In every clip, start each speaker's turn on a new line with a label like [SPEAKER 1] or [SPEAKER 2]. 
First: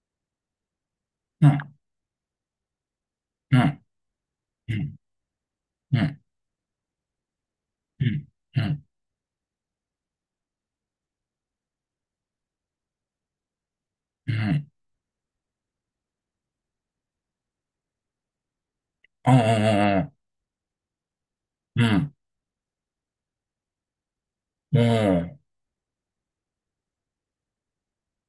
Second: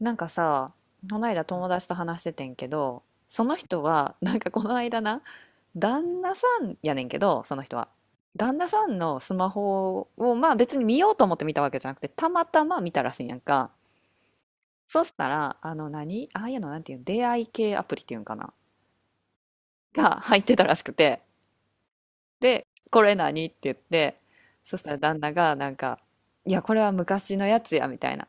[SPEAKER 1] なんかさ、この間
[SPEAKER 2] うん、
[SPEAKER 1] 友達と話しててんけど、その
[SPEAKER 2] う
[SPEAKER 1] 人
[SPEAKER 2] ん、
[SPEAKER 1] は、なんかこの
[SPEAKER 2] うん、
[SPEAKER 1] 間な、
[SPEAKER 2] う
[SPEAKER 1] 旦
[SPEAKER 2] ん、
[SPEAKER 1] 那さんやねんけど、その人は。
[SPEAKER 2] うん、
[SPEAKER 1] 旦
[SPEAKER 2] う
[SPEAKER 1] 那
[SPEAKER 2] ん、
[SPEAKER 1] さんのスマホを、まあ別に見ようと思って見たわけじゃなくて、たまたま見たらしいんやんか。
[SPEAKER 2] うん。
[SPEAKER 1] そしたら、あの何、ああいうのなんていうの、出会い系アプリっていうんかな
[SPEAKER 2] ああ、
[SPEAKER 1] が入ってたらしくて。
[SPEAKER 2] うん、
[SPEAKER 1] で、これ何って言って、そしたら旦那
[SPEAKER 2] も
[SPEAKER 1] がなんか、いや、これは昔のやつや、みたいな。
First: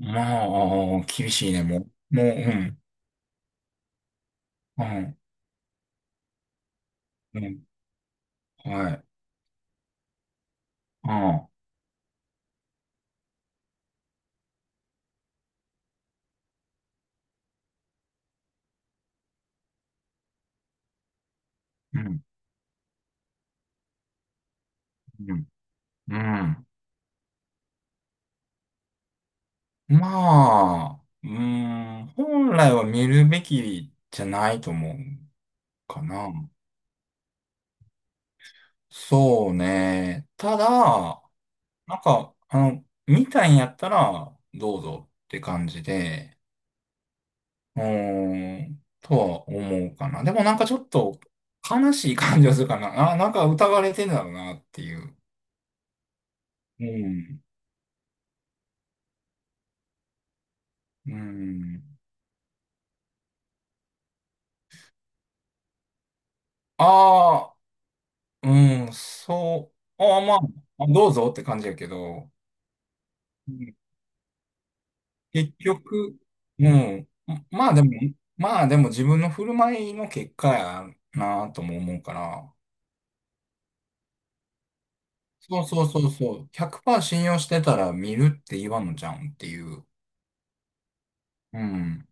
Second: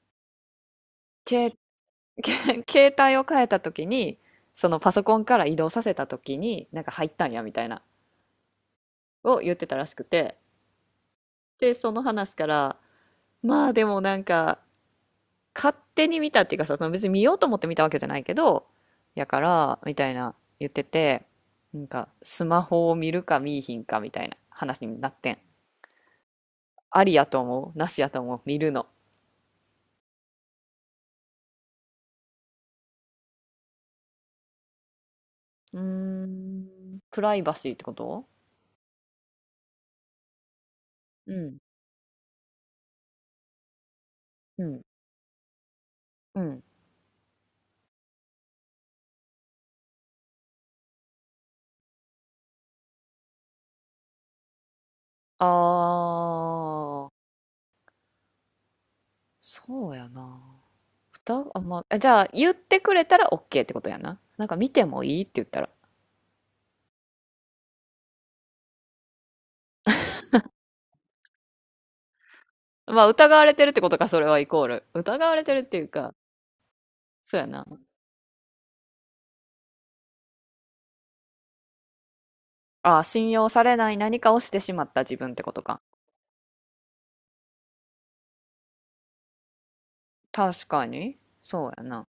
[SPEAKER 2] うん、まあ、厳しい
[SPEAKER 1] 携
[SPEAKER 2] ね、もう。もう、う
[SPEAKER 1] け
[SPEAKER 2] ん、
[SPEAKER 1] 携帯を変えた時に、その
[SPEAKER 2] う
[SPEAKER 1] パソ
[SPEAKER 2] ん、
[SPEAKER 1] コンから移動させた時になんか入ったん
[SPEAKER 2] う
[SPEAKER 1] やみ
[SPEAKER 2] ん、
[SPEAKER 1] たいな
[SPEAKER 2] はい、
[SPEAKER 1] を言ってたらしくて、
[SPEAKER 2] ああ、
[SPEAKER 1] でその話から、まあでもなんか、勝手に見たっていうかさ、その別に見ようと思って見たわけじゃないけどやからみたいな、言ってて、なん
[SPEAKER 2] う
[SPEAKER 1] か
[SPEAKER 2] ん、
[SPEAKER 1] スマホを見るか見いひんかみたいな話になって
[SPEAKER 2] う
[SPEAKER 1] ん。
[SPEAKER 2] ん、うん。
[SPEAKER 1] ありやと思う、なしやと思う、見るの？
[SPEAKER 2] まあ、うん、本来は見るべきじゃないと思う
[SPEAKER 1] うー
[SPEAKER 2] かな。
[SPEAKER 1] ん。プライバシーってこと？
[SPEAKER 2] そうね。ただ、
[SPEAKER 1] うん、
[SPEAKER 2] なんか、見たいんやったら、
[SPEAKER 1] う
[SPEAKER 2] ど
[SPEAKER 1] ん、
[SPEAKER 2] うぞって感じで、
[SPEAKER 1] うん。
[SPEAKER 2] うーん、とは思うかな。でもなんかちょっと悲しい感じがするかな。あ、なんか疑われてんだろうなっていう。
[SPEAKER 1] あ
[SPEAKER 2] う
[SPEAKER 1] ー、
[SPEAKER 2] ん。
[SPEAKER 1] そうやな。
[SPEAKER 2] う
[SPEAKER 1] 歌、あ、ま
[SPEAKER 2] ん。
[SPEAKER 1] あ、じゃあ言ってくれたら OK ってことやな。なんか見てもいいって言ったら。
[SPEAKER 2] ああ、うん、そう。ああ、まあ、どうぞって感じやけど、
[SPEAKER 1] まあ疑わ
[SPEAKER 2] う
[SPEAKER 1] れてるっ
[SPEAKER 2] ん、
[SPEAKER 1] てことか、それはイコール。疑われて
[SPEAKER 2] 結
[SPEAKER 1] るっていうか、
[SPEAKER 2] 局、うん。
[SPEAKER 1] そうやな。
[SPEAKER 2] まあでも、自分の振る舞いの結果やなとも思うから、
[SPEAKER 1] ああ、信用されない何かをしてしまった自分ってこ
[SPEAKER 2] そ
[SPEAKER 1] と
[SPEAKER 2] う
[SPEAKER 1] か。
[SPEAKER 2] そうそうそう。100%信用してたら見るって言わんのじゃうんっていう。
[SPEAKER 1] 確かに。
[SPEAKER 2] う
[SPEAKER 1] そうやな。
[SPEAKER 2] ん。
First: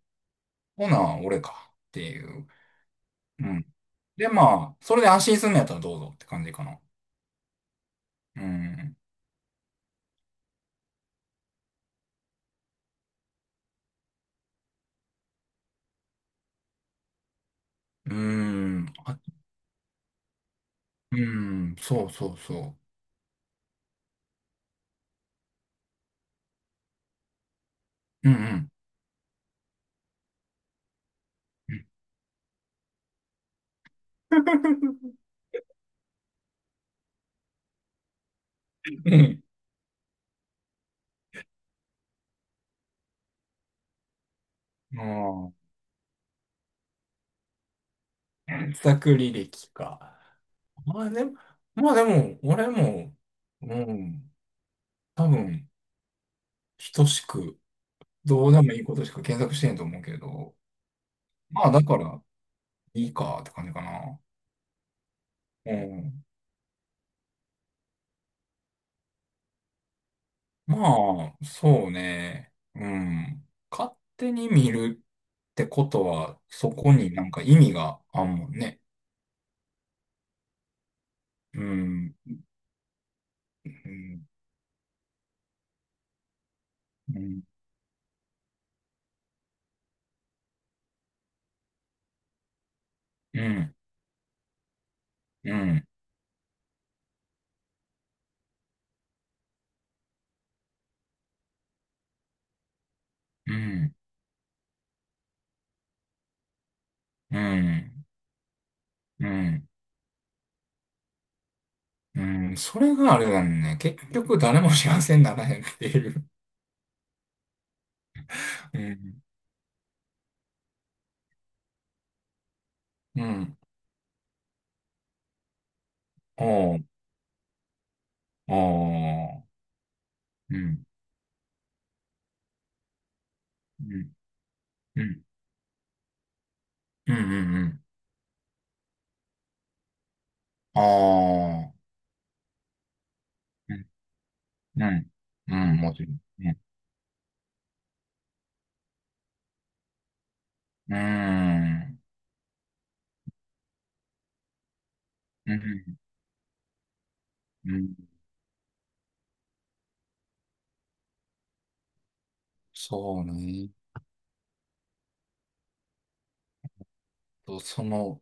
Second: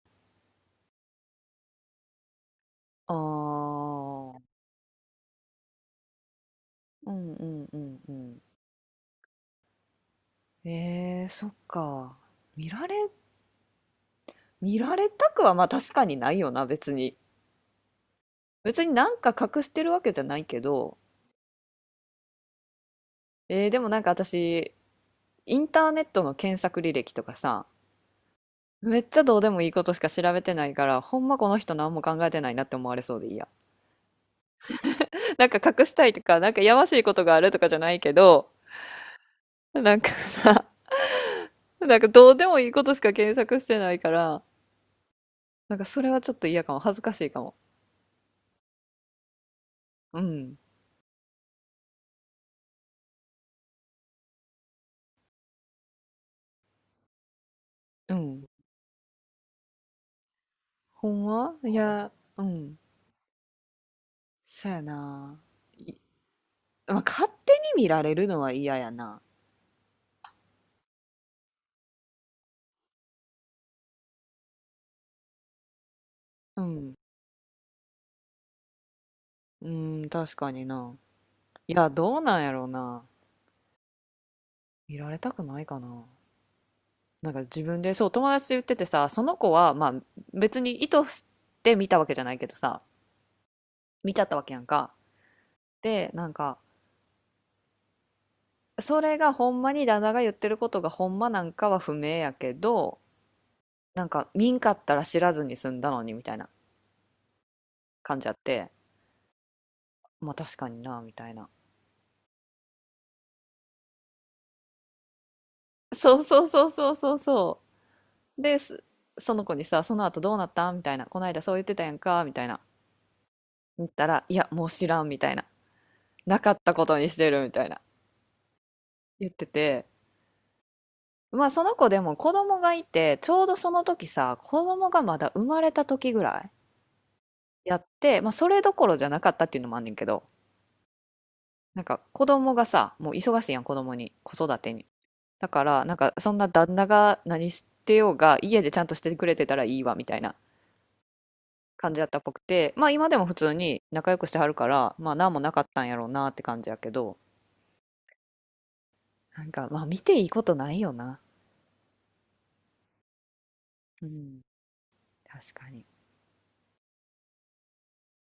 [SPEAKER 2] ほな、俺かっていう。
[SPEAKER 1] あ
[SPEAKER 2] うん。
[SPEAKER 1] あ、
[SPEAKER 2] で、まあ、それで安心するんのやったらどうぞって感じかな。
[SPEAKER 1] うんうんうんうん。
[SPEAKER 2] うん。
[SPEAKER 1] そっか。見られ、見られたくはまあ確かにないよな、別に。
[SPEAKER 2] う
[SPEAKER 1] 別
[SPEAKER 2] ん。
[SPEAKER 1] になん
[SPEAKER 2] あ、
[SPEAKER 1] か隠してるわけじゃないけど、
[SPEAKER 2] うん。そうそうそ
[SPEAKER 1] でもなんか私、インターネットの検索履歴とかさ、
[SPEAKER 2] う。うんうん。
[SPEAKER 1] めっちゃどうでもいいことしか調べてないから、ほんまこの人
[SPEAKER 2] うん。
[SPEAKER 1] 何も考えてないなって思われそうでいいや。なんか隠したいとか、なんかやましいことがあるとかじゃないけど、なんかさ、なんかどうでもいいことしか検索してないから、
[SPEAKER 2] うん。
[SPEAKER 1] なんかそれはちょっと嫌かも。恥ずかしいかも。
[SPEAKER 2] 自作履歴か。
[SPEAKER 1] うん。
[SPEAKER 2] まあでも、俺も、うん。多分、等しく、
[SPEAKER 1] うん。
[SPEAKER 2] どうでもいいことしか検索してんと思うけど。
[SPEAKER 1] ほんま
[SPEAKER 2] まあ
[SPEAKER 1] い
[SPEAKER 2] だか
[SPEAKER 1] や、
[SPEAKER 2] ら、
[SPEAKER 1] うん。
[SPEAKER 2] いいかって感じかな。
[SPEAKER 1] そやな。
[SPEAKER 2] う
[SPEAKER 1] い
[SPEAKER 2] ん。
[SPEAKER 1] まあ、勝手に見られるのは嫌やな。
[SPEAKER 2] まあ、そうね。うん。勝手に見るってことは、
[SPEAKER 1] う
[SPEAKER 2] そ
[SPEAKER 1] ん。
[SPEAKER 2] こになんか意味があんもんね。
[SPEAKER 1] うん、確かにな。
[SPEAKER 2] う
[SPEAKER 1] いや、
[SPEAKER 2] ん。
[SPEAKER 1] どうなんやろうな。
[SPEAKER 2] うん。
[SPEAKER 1] 見られたくないかな。
[SPEAKER 2] う
[SPEAKER 1] なんか
[SPEAKER 2] ん。
[SPEAKER 1] 自分でそう友達と言っててさ、その子はまあ別に意図して見たわけじゃないけどさ、
[SPEAKER 2] うん。
[SPEAKER 1] 見ちゃったわけやんか。
[SPEAKER 2] うん。
[SPEAKER 1] で、なんかそれがほんまに旦那が言ってることがほんまなんかは不明やけど、
[SPEAKER 2] うん。
[SPEAKER 1] なんか見んかったら知らずに済んだのにみたいな
[SPEAKER 2] うん。
[SPEAKER 1] 感じあって、
[SPEAKER 2] うん
[SPEAKER 1] まあ確かになみたいな。
[SPEAKER 2] うん、それがあれだね。結局誰も幸せにならへんってい
[SPEAKER 1] そう
[SPEAKER 2] う。
[SPEAKER 1] そうそうそうそうそう。で、
[SPEAKER 2] うん。
[SPEAKER 1] その子にさ、その後どうなったみたいな。この間そう言ってたやんかみたいな。
[SPEAKER 2] うん。
[SPEAKER 1] 言ったら、いや、もう知らんみたいな。なかった
[SPEAKER 2] おう。
[SPEAKER 1] ことにしてるみたいな。
[SPEAKER 2] お
[SPEAKER 1] 言って
[SPEAKER 2] う。
[SPEAKER 1] て、
[SPEAKER 2] うん。
[SPEAKER 1] まあその子でも子供がいて、ちょうどその
[SPEAKER 2] う
[SPEAKER 1] 時
[SPEAKER 2] ん。
[SPEAKER 1] さ、子供が
[SPEAKER 2] う
[SPEAKER 1] ま
[SPEAKER 2] ん。
[SPEAKER 1] だ生まれた時ぐらい
[SPEAKER 2] うん。うんう
[SPEAKER 1] や
[SPEAKER 2] ん、
[SPEAKER 1] って、まあそれどころじゃなかったっていうのもあんねんけど、
[SPEAKER 2] あ
[SPEAKER 1] なん
[SPEAKER 2] あ。
[SPEAKER 1] か子供がさ、もう忙しいやん、子
[SPEAKER 2] うん。
[SPEAKER 1] 供に、子育てに。
[SPEAKER 2] うん。
[SPEAKER 1] だ
[SPEAKER 2] う
[SPEAKER 1] か
[SPEAKER 2] ん。
[SPEAKER 1] ら、な
[SPEAKER 2] も
[SPEAKER 1] ん
[SPEAKER 2] ちろ
[SPEAKER 1] か
[SPEAKER 2] ん。
[SPEAKER 1] そんな
[SPEAKER 2] う
[SPEAKER 1] 旦那が何してようが、家でちゃんとしてくれてたらいいわ、みたいな
[SPEAKER 2] ん。う
[SPEAKER 1] 感じ
[SPEAKER 2] ん。
[SPEAKER 1] やったっぽくて、まあ今でも普通に仲良くしてはるから、まあ何もな
[SPEAKER 2] う
[SPEAKER 1] かったんや
[SPEAKER 2] ん。
[SPEAKER 1] ろうなって感じやけど、
[SPEAKER 2] うん、
[SPEAKER 1] なんかまあ見ていいことないよな。
[SPEAKER 2] そうね。
[SPEAKER 1] うん、確かに。
[SPEAKER 2] と、その、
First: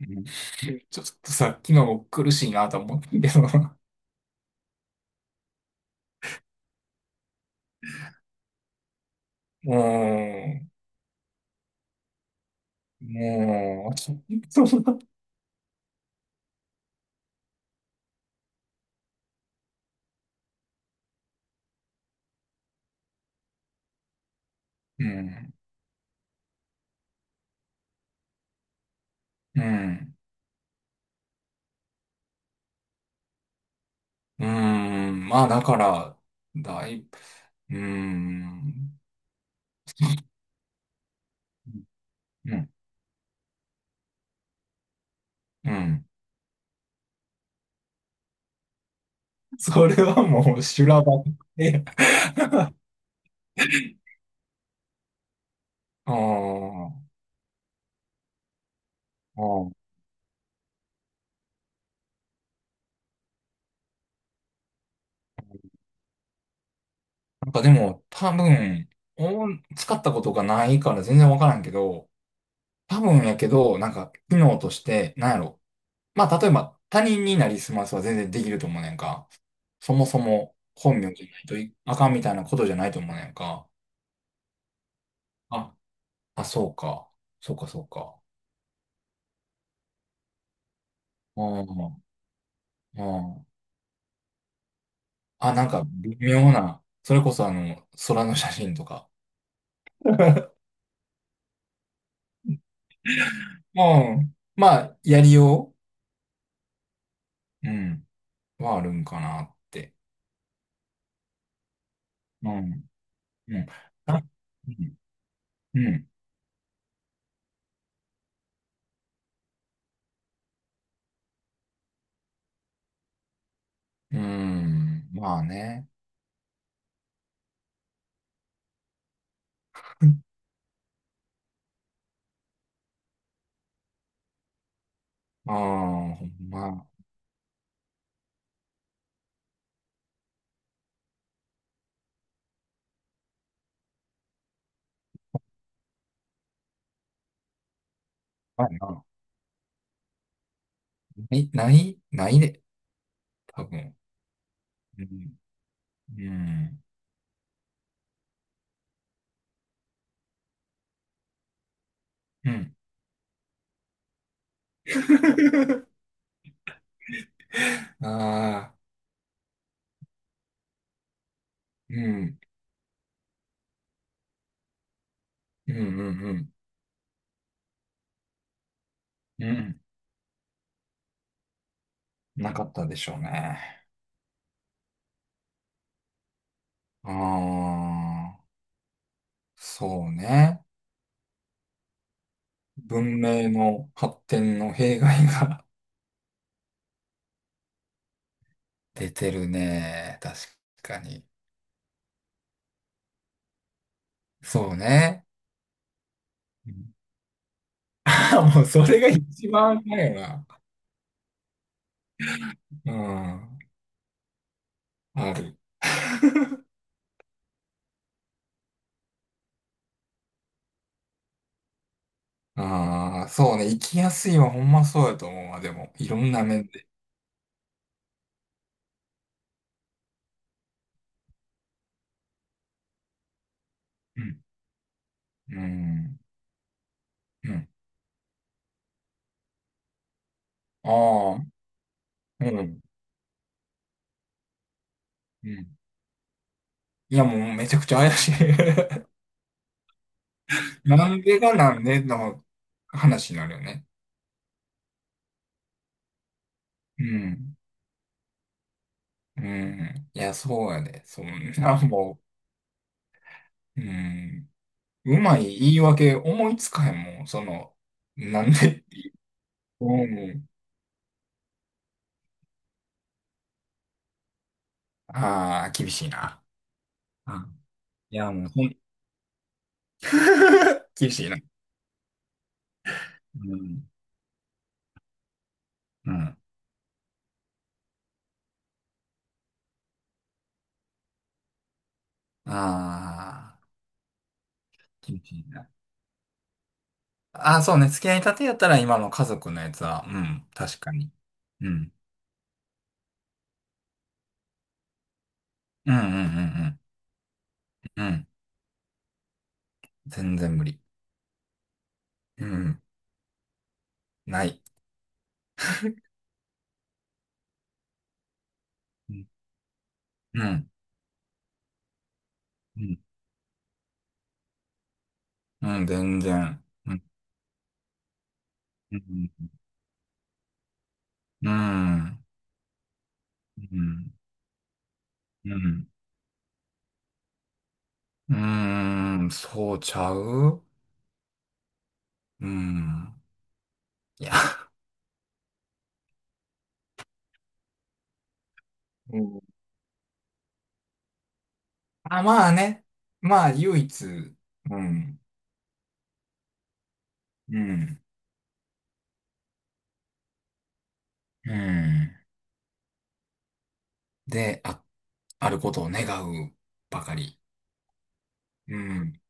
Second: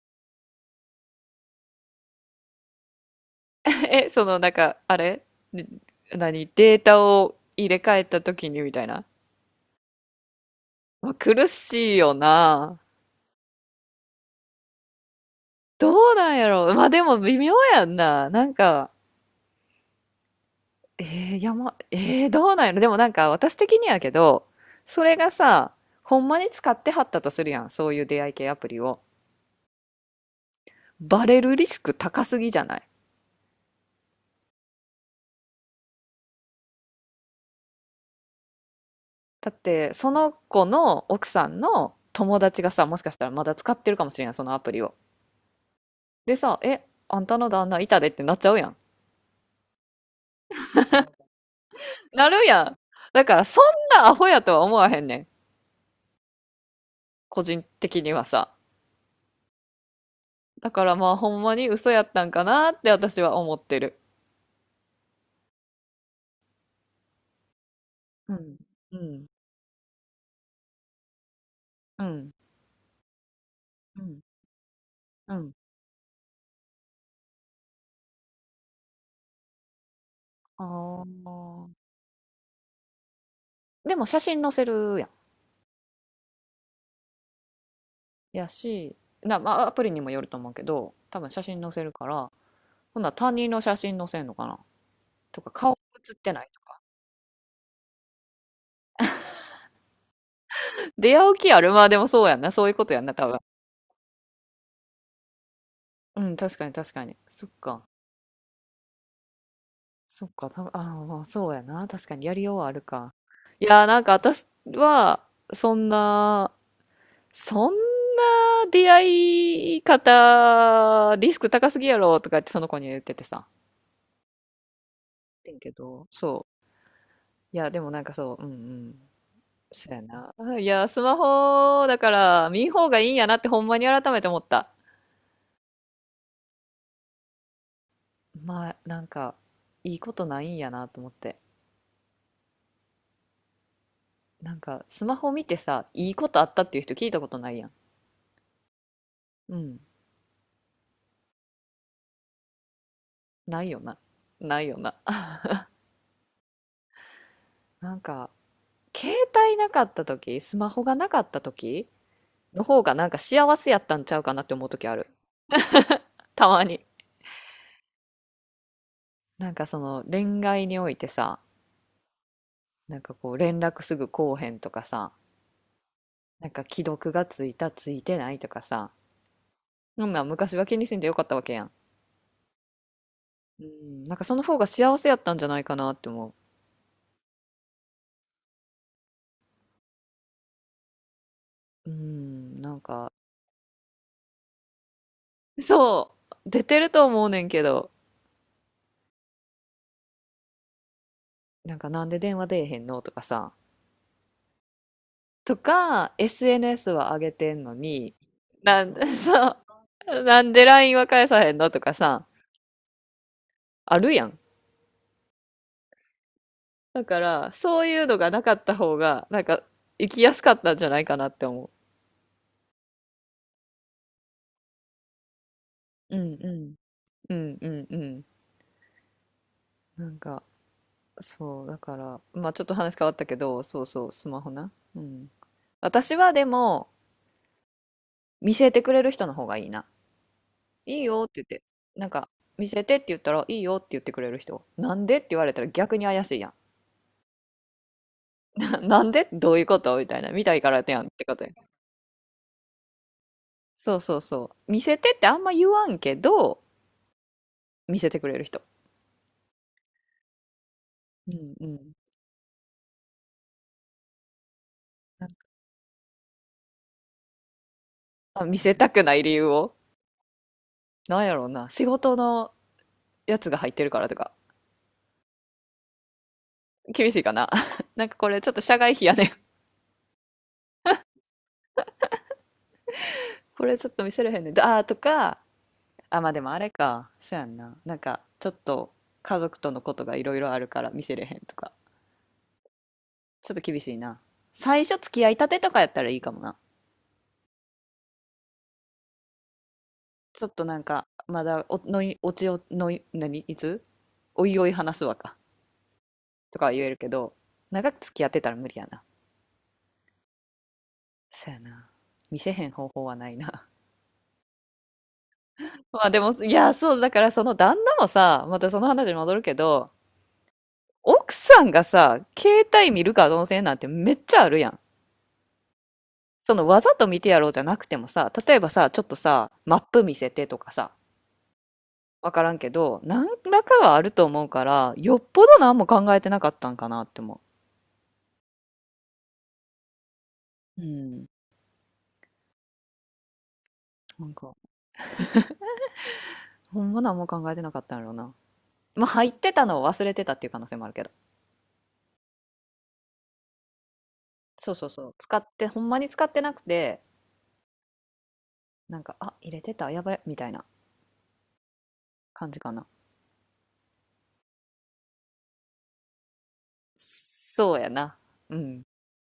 [SPEAKER 2] うん ちょっとさっきのも苦しいなと思ったけど、
[SPEAKER 1] その、なんか、あれで、何データを入れ替えた時にみたいな。
[SPEAKER 2] も
[SPEAKER 1] まあ苦しいよな。
[SPEAKER 2] う、もう、そんな、
[SPEAKER 1] どうなんやろう。まあでも微妙やんな。なんか、いやま、どうなんやろ。でもなんか私的にやけど、そ
[SPEAKER 2] う
[SPEAKER 1] れが
[SPEAKER 2] ん、
[SPEAKER 1] さ、ほんまに使ってはったとするやん。そういう出会い系アプリを。
[SPEAKER 2] うん、
[SPEAKER 1] バレるリスク高すぎじゃない？
[SPEAKER 2] うん、まあだから、だいぶ、うん、
[SPEAKER 1] だってその子の奥さんの友
[SPEAKER 2] う
[SPEAKER 1] 達
[SPEAKER 2] ん、
[SPEAKER 1] がさ、もしかしたらまだ使ってるかもしれんやん、そのアプリを。
[SPEAKER 2] うん。
[SPEAKER 1] でさ、「えあんたの旦那いたで」ってなっちゃうやん。
[SPEAKER 2] それはもう修羅場で、
[SPEAKER 1] なるやん。だからそんなアホやとは思わへんねん。
[SPEAKER 2] ああ、
[SPEAKER 1] 個人的にはさ。
[SPEAKER 2] ああ、
[SPEAKER 1] だからまあほんまに嘘やったんかなって私は思ってる。
[SPEAKER 2] なんかでも多
[SPEAKER 1] うん。
[SPEAKER 2] 分、
[SPEAKER 1] うん。
[SPEAKER 2] お使ったことがないから全然わからんけ
[SPEAKER 1] う
[SPEAKER 2] ど、
[SPEAKER 1] ん。
[SPEAKER 2] 多分やけど、なん
[SPEAKER 1] う
[SPEAKER 2] か、
[SPEAKER 1] ん。
[SPEAKER 2] 機能として、なん
[SPEAKER 1] う
[SPEAKER 2] や
[SPEAKER 1] ん。
[SPEAKER 2] ろ、まあ、例えば、他人になりすますは全然できると思うねんか。そもそも
[SPEAKER 1] あ
[SPEAKER 2] 本名じゃないとい
[SPEAKER 1] あ。
[SPEAKER 2] あかんみたいなことじゃないと思うねんか。
[SPEAKER 1] でも写真載せるやん。
[SPEAKER 2] あ、あ、そうか。そうか、そうか。
[SPEAKER 1] やし、な、まあアプリにもよると思うけど、多分
[SPEAKER 2] う
[SPEAKER 1] 写真載せる
[SPEAKER 2] ん、
[SPEAKER 1] から、ほんなら
[SPEAKER 2] う
[SPEAKER 1] 他
[SPEAKER 2] ん。
[SPEAKER 1] 人の写真載せんのかな、とか
[SPEAKER 2] あ、なん
[SPEAKER 1] 顔
[SPEAKER 2] か
[SPEAKER 1] 写っ
[SPEAKER 2] 微
[SPEAKER 1] てない
[SPEAKER 2] 妙
[SPEAKER 1] とか。
[SPEAKER 2] な。それこそあの、空の写真とか。
[SPEAKER 1] 出会う気ある？まあでもそうやんな。そういうことやんな、多分。
[SPEAKER 2] うん。まあ、やりよ
[SPEAKER 1] うん、確かに確かに。そっ
[SPEAKER 2] う、う
[SPEAKER 1] か。
[SPEAKER 2] ん、はあるんかなって。
[SPEAKER 1] そっか、ああ、まあ、そうやな。確かにやり
[SPEAKER 2] う
[SPEAKER 1] ようはある
[SPEAKER 2] ん。
[SPEAKER 1] か。
[SPEAKER 2] う
[SPEAKER 1] い
[SPEAKER 2] ん。
[SPEAKER 1] やー、なんか
[SPEAKER 2] あ、
[SPEAKER 1] 私
[SPEAKER 2] うん。
[SPEAKER 1] は、そん
[SPEAKER 2] うん。
[SPEAKER 1] な、そんな出会い方、リスク高すぎやろとかってその子には言っててさ。
[SPEAKER 2] うん、
[SPEAKER 1] っ
[SPEAKER 2] まあ
[SPEAKER 1] てんけ
[SPEAKER 2] ね。
[SPEAKER 1] ど、そう。いや、でもなんかそう、うんうん。そうやな。あいや、スマホだから見ん方がいいんやなってほんまに改めて思った。
[SPEAKER 2] ああ、ほんま。
[SPEAKER 1] まあ、なんか、いいことないんやなと思って。なんか、スマホ見てさ、いいことあったっていう人聞いたことないやん。
[SPEAKER 2] まあな、
[SPEAKER 1] うん。
[SPEAKER 2] ない、ない、ないで。
[SPEAKER 1] な
[SPEAKER 2] 多
[SPEAKER 1] いよ
[SPEAKER 2] 分。
[SPEAKER 1] な。ないよな。
[SPEAKER 2] うん。うん。
[SPEAKER 1] なんか、携帯なかった時、スマホがなかった時
[SPEAKER 2] う
[SPEAKER 1] の
[SPEAKER 2] ん。
[SPEAKER 1] 方がなんか幸せやったんちゃうかなって思う時ある。たまに。
[SPEAKER 2] ああ、
[SPEAKER 1] なんかその恋愛においてさ、
[SPEAKER 2] うん。
[SPEAKER 1] なんかこう連絡すぐこうへんとかさ、
[SPEAKER 2] うんうんう
[SPEAKER 1] な
[SPEAKER 2] ん。
[SPEAKER 1] んか既読がついたついてないとかさ、
[SPEAKER 2] うん。
[SPEAKER 1] そんなん昔は気にせんでよかったわけやん。
[SPEAKER 2] なかったでしょう
[SPEAKER 1] う
[SPEAKER 2] ね。
[SPEAKER 1] ん、なんかその方が幸せやったんじゃないかなって思
[SPEAKER 2] ああ、そうね。
[SPEAKER 1] う。うん、なんか、
[SPEAKER 2] 文明の発展の弊害が
[SPEAKER 1] そう、出てると思うねんけど、
[SPEAKER 2] 出てるね。確かに。
[SPEAKER 1] なんかなんで電話出えへんのとかさ、
[SPEAKER 2] そうね。
[SPEAKER 1] とか、SNS は上げてんのに、
[SPEAKER 2] あ、もうそ
[SPEAKER 1] なん
[SPEAKER 2] れ が一
[SPEAKER 1] そ
[SPEAKER 2] 番だよ
[SPEAKER 1] う、な
[SPEAKER 2] な。
[SPEAKER 1] んで LINE は返さへんのとかさ、
[SPEAKER 2] うん。
[SPEAKER 1] あるやん。
[SPEAKER 2] ある。
[SPEAKER 1] だから、そういうのがなかった方が、なんか、生きやすかったんじゃないかなって思
[SPEAKER 2] ああ、そうね。生きやすいはほんまそうやと思うわ。でも、い
[SPEAKER 1] う。
[SPEAKER 2] ろ
[SPEAKER 1] う
[SPEAKER 2] ん
[SPEAKER 1] ん
[SPEAKER 2] な
[SPEAKER 1] う
[SPEAKER 2] 面
[SPEAKER 1] ん。
[SPEAKER 2] で。
[SPEAKER 1] うんうんうん。なんか、そう、だから、まあちょっと話変わったけど、そうそう、
[SPEAKER 2] う
[SPEAKER 1] ス
[SPEAKER 2] ん。
[SPEAKER 1] マホな。うん。
[SPEAKER 2] う
[SPEAKER 1] 私
[SPEAKER 2] ん。
[SPEAKER 1] はでも、
[SPEAKER 2] うん。
[SPEAKER 1] 見せてくれる人の方がいいな。
[SPEAKER 2] あ
[SPEAKER 1] いいよって言っ
[SPEAKER 2] あ。
[SPEAKER 1] て、なんか、
[SPEAKER 2] う
[SPEAKER 1] 見
[SPEAKER 2] ん。
[SPEAKER 1] せてって言ったら、いいよって言ってくれる人。なんでって言わ
[SPEAKER 2] う
[SPEAKER 1] れたら
[SPEAKER 2] ん。
[SPEAKER 1] 逆に怪しいやん。
[SPEAKER 2] いや、もうめちゃくちゃ怪しい
[SPEAKER 1] なん でどういうことみたいな。見たいからやん
[SPEAKER 2] な
[SPEAKER 1] っ
[SPEAKER 2] ん
[SPEAKER 1] てこ
[SPEAKER 2] で
[SPEAKER 1] とや。
[SPEAKER 2] がなんでの話になるよね。
[SPEAKER 1] そうそうそう。見せてってあんま言わんけど、
[SPEAKER 2] うん。
[SPEAKER 1] 見せてくれる人。
[SPEAKER 2] うん。いや、そうやで。そん
[SPEAKER 1] うんう
[SPEAKER 2] な、
[SPEAKER 1] ん。
[SPEAKER 2] もう、うん。うまい言い訳思いつかへんもん。その、
[SPEAKER 1] あ、
[SPEAKER 2] なん
[SPEAKER 1] 見せ
[SPEAKER 2] で。
[SPEAKER 1] たくない理由を。
[SPEAKER 2] うん。
[SPEAKER 1] なんやろうな。仕事のやつが入ってるからとか。
[SPEAKER 2] ああ、厳しいな。
[SPEAKER 1] 厳しいか
[SPEAKER 2] あ、
[SPEAKER 1] な。なん
[SPEAKER 2] い
[SPEAKER 1] かこ
[SPEAKER 2] や、
[SPEAKER 1] れ
[SPEAKER 2] も
[SPEAKER 1] ち
[SPEAKER 2] う、
[SPEAKER 1] ょっと社外 費やねん。
[SPEAKER 2] 厳しいな。う
[SPEAKER 1] これ
[SPEAKER 2] ん。
[SPEAKER 1] ちょっと見せれへんねん。あーとか、
[SPEAKER 2] う
[SPEAKER 1] あ、
[SPEAKER 2] ん。
[SPEAKER 1] まあ
[SPEAKER 2] あ
[SPEAKER 1] でもあれか。そうやんな。なんかちょっと家族とのことがいろいろあるから見せれへんとか。ちょっ
[SPEAKER 2] あ、
[SPEAKER 1] と厳しいな。最初
[SPEAKER 2] 厳
[SPEAKER 1] 付き合い
[SPEAKER 2] し
[SPEAKER 1] た
[SPEAKER 2] い
[SPEAKER 1] て
[SPEAKER 2] な。
[SPEAKER 1] とかやったらいいかもな。
[SPEAKER 2] ああ、そうね。付き合いたてやったら今の家族のやつは、う
[SPEAKER 1] ち
[SPEAKER 2] ん、
[SPEAKER 1] ょっとな
[SPEAKER 2] 確
[SPEAKER 1] ん
[SPEAKER 2] か
[SPEAKER 1] か、
[SPEAKER 2] に。
[SPEAKER 1] まだ
[SPEAKER 2] う
[SPEAKER 1] お、
[SPEAKER 2] ん。
[SPEAKER 1] のい、おちお、のい、何いつおいおい話すわか、
[SPEAKER 2] うんう
[SPEAKER 1] とかは言え
[SPEAKER 2] ん
[SPEAKER 1] るけど、長く
[SPEAKER 2] うんう
[SPEAKER 1] 付
[SPEAKER 2] ん。う
[SPEAKER 1] き合
[SPEAKER 2] ん。
[SPEAKER 1] ってたら無理やな。
[SPEAKER 2] 全然無理。
[SPEAKER 1] そやな。見
[SPEAKER 2] う
[SPEAKER 1] せへん
[SPEAKER 2] ん。
[SPEAKER 1] 方法はないな。
[SPEAKER 2] ない。
[SPEAKER 1] まあでも、いや、そう、だからその旦那もさ、またその話に
[SPEAKER 2] うん。
[SPEAKER 1] 戻るけど、
[SPEAKER 2] うん。
[SPEAKER 1] 奥さんがさ、携
[SPEAKER 2] う
[SPEAKER 1] 帯
[SPEAKER 2] ん。
[SPEAKER 1] 見るかどうせなんてめっちゃあるやん。
[SPEAKER 2] うん、全
[SPEAKER 1] そ
[SPEAKER 2] 然。
[SPEAKER 1] のわざ
[SPEAKER 2] うん。
[SPEAKER 1] と見てやろうじゃなくてもさ、例えばさ、
[SPEAKER 2] う
[SPEAKER 1] ちょっと
[SPEAKER 2] ん。
[SPEAKER 1] さ、マップ見せてとかさ、
[SPEAKER 2] うん。
[SPEAKER 1] わからんけど、何らか
[SPEAKER 2] う
[SPEAKER 1] はある
[SPEAKER 2] ん。
[SPEAKER 1] と思うから、よっぽ
[SPEAKER 2] う
[SPEAKER 1] ど何も
[SPEAKER 2] ん。
[SPEAKER 1] 考えてなかったんかなって思
[SPEAKER 2] うんうん、そうちゃう、
[SPEAKER 1] う。うん。
[SPEAKER 2] うん。い
[SPEAKER 1] なん
[SPEAKER 2] や。
[SPEAKER 1] か、ほんま何も考えてなかったんやろうな。まあ、
[SPEAKER 2] う
[SPEAKER 1] 入っ
[SPEAKER 2] ん。
[SPEAKER 1] てたのを忘れてたっていう可能性もあるけど。
[SPEAKER 2] あ、まあね。まあ、唯一。
[SPEAKER 1] そう
[SPEAKER 2] う
[SPEAKER 1] そうそう。
[SPEAKER 2] ん。
[SPEAKER 1] 使って、ほんまに使ってなくて、
[SPEAKER 2] うん。
[SPEAKER 1] なんか、あ、入れてた、やばい、みたいな
[SPEAKER 2] うん。
[SPEAKER 1] 感じかな。
[SPEAKER 2] で、あ、あることを願うばかり。
[SPEAKER 1] そうやな。う
[SPEAKER 2] う
[SPEAKER 1] ん。
[SPEAKER 2] ん。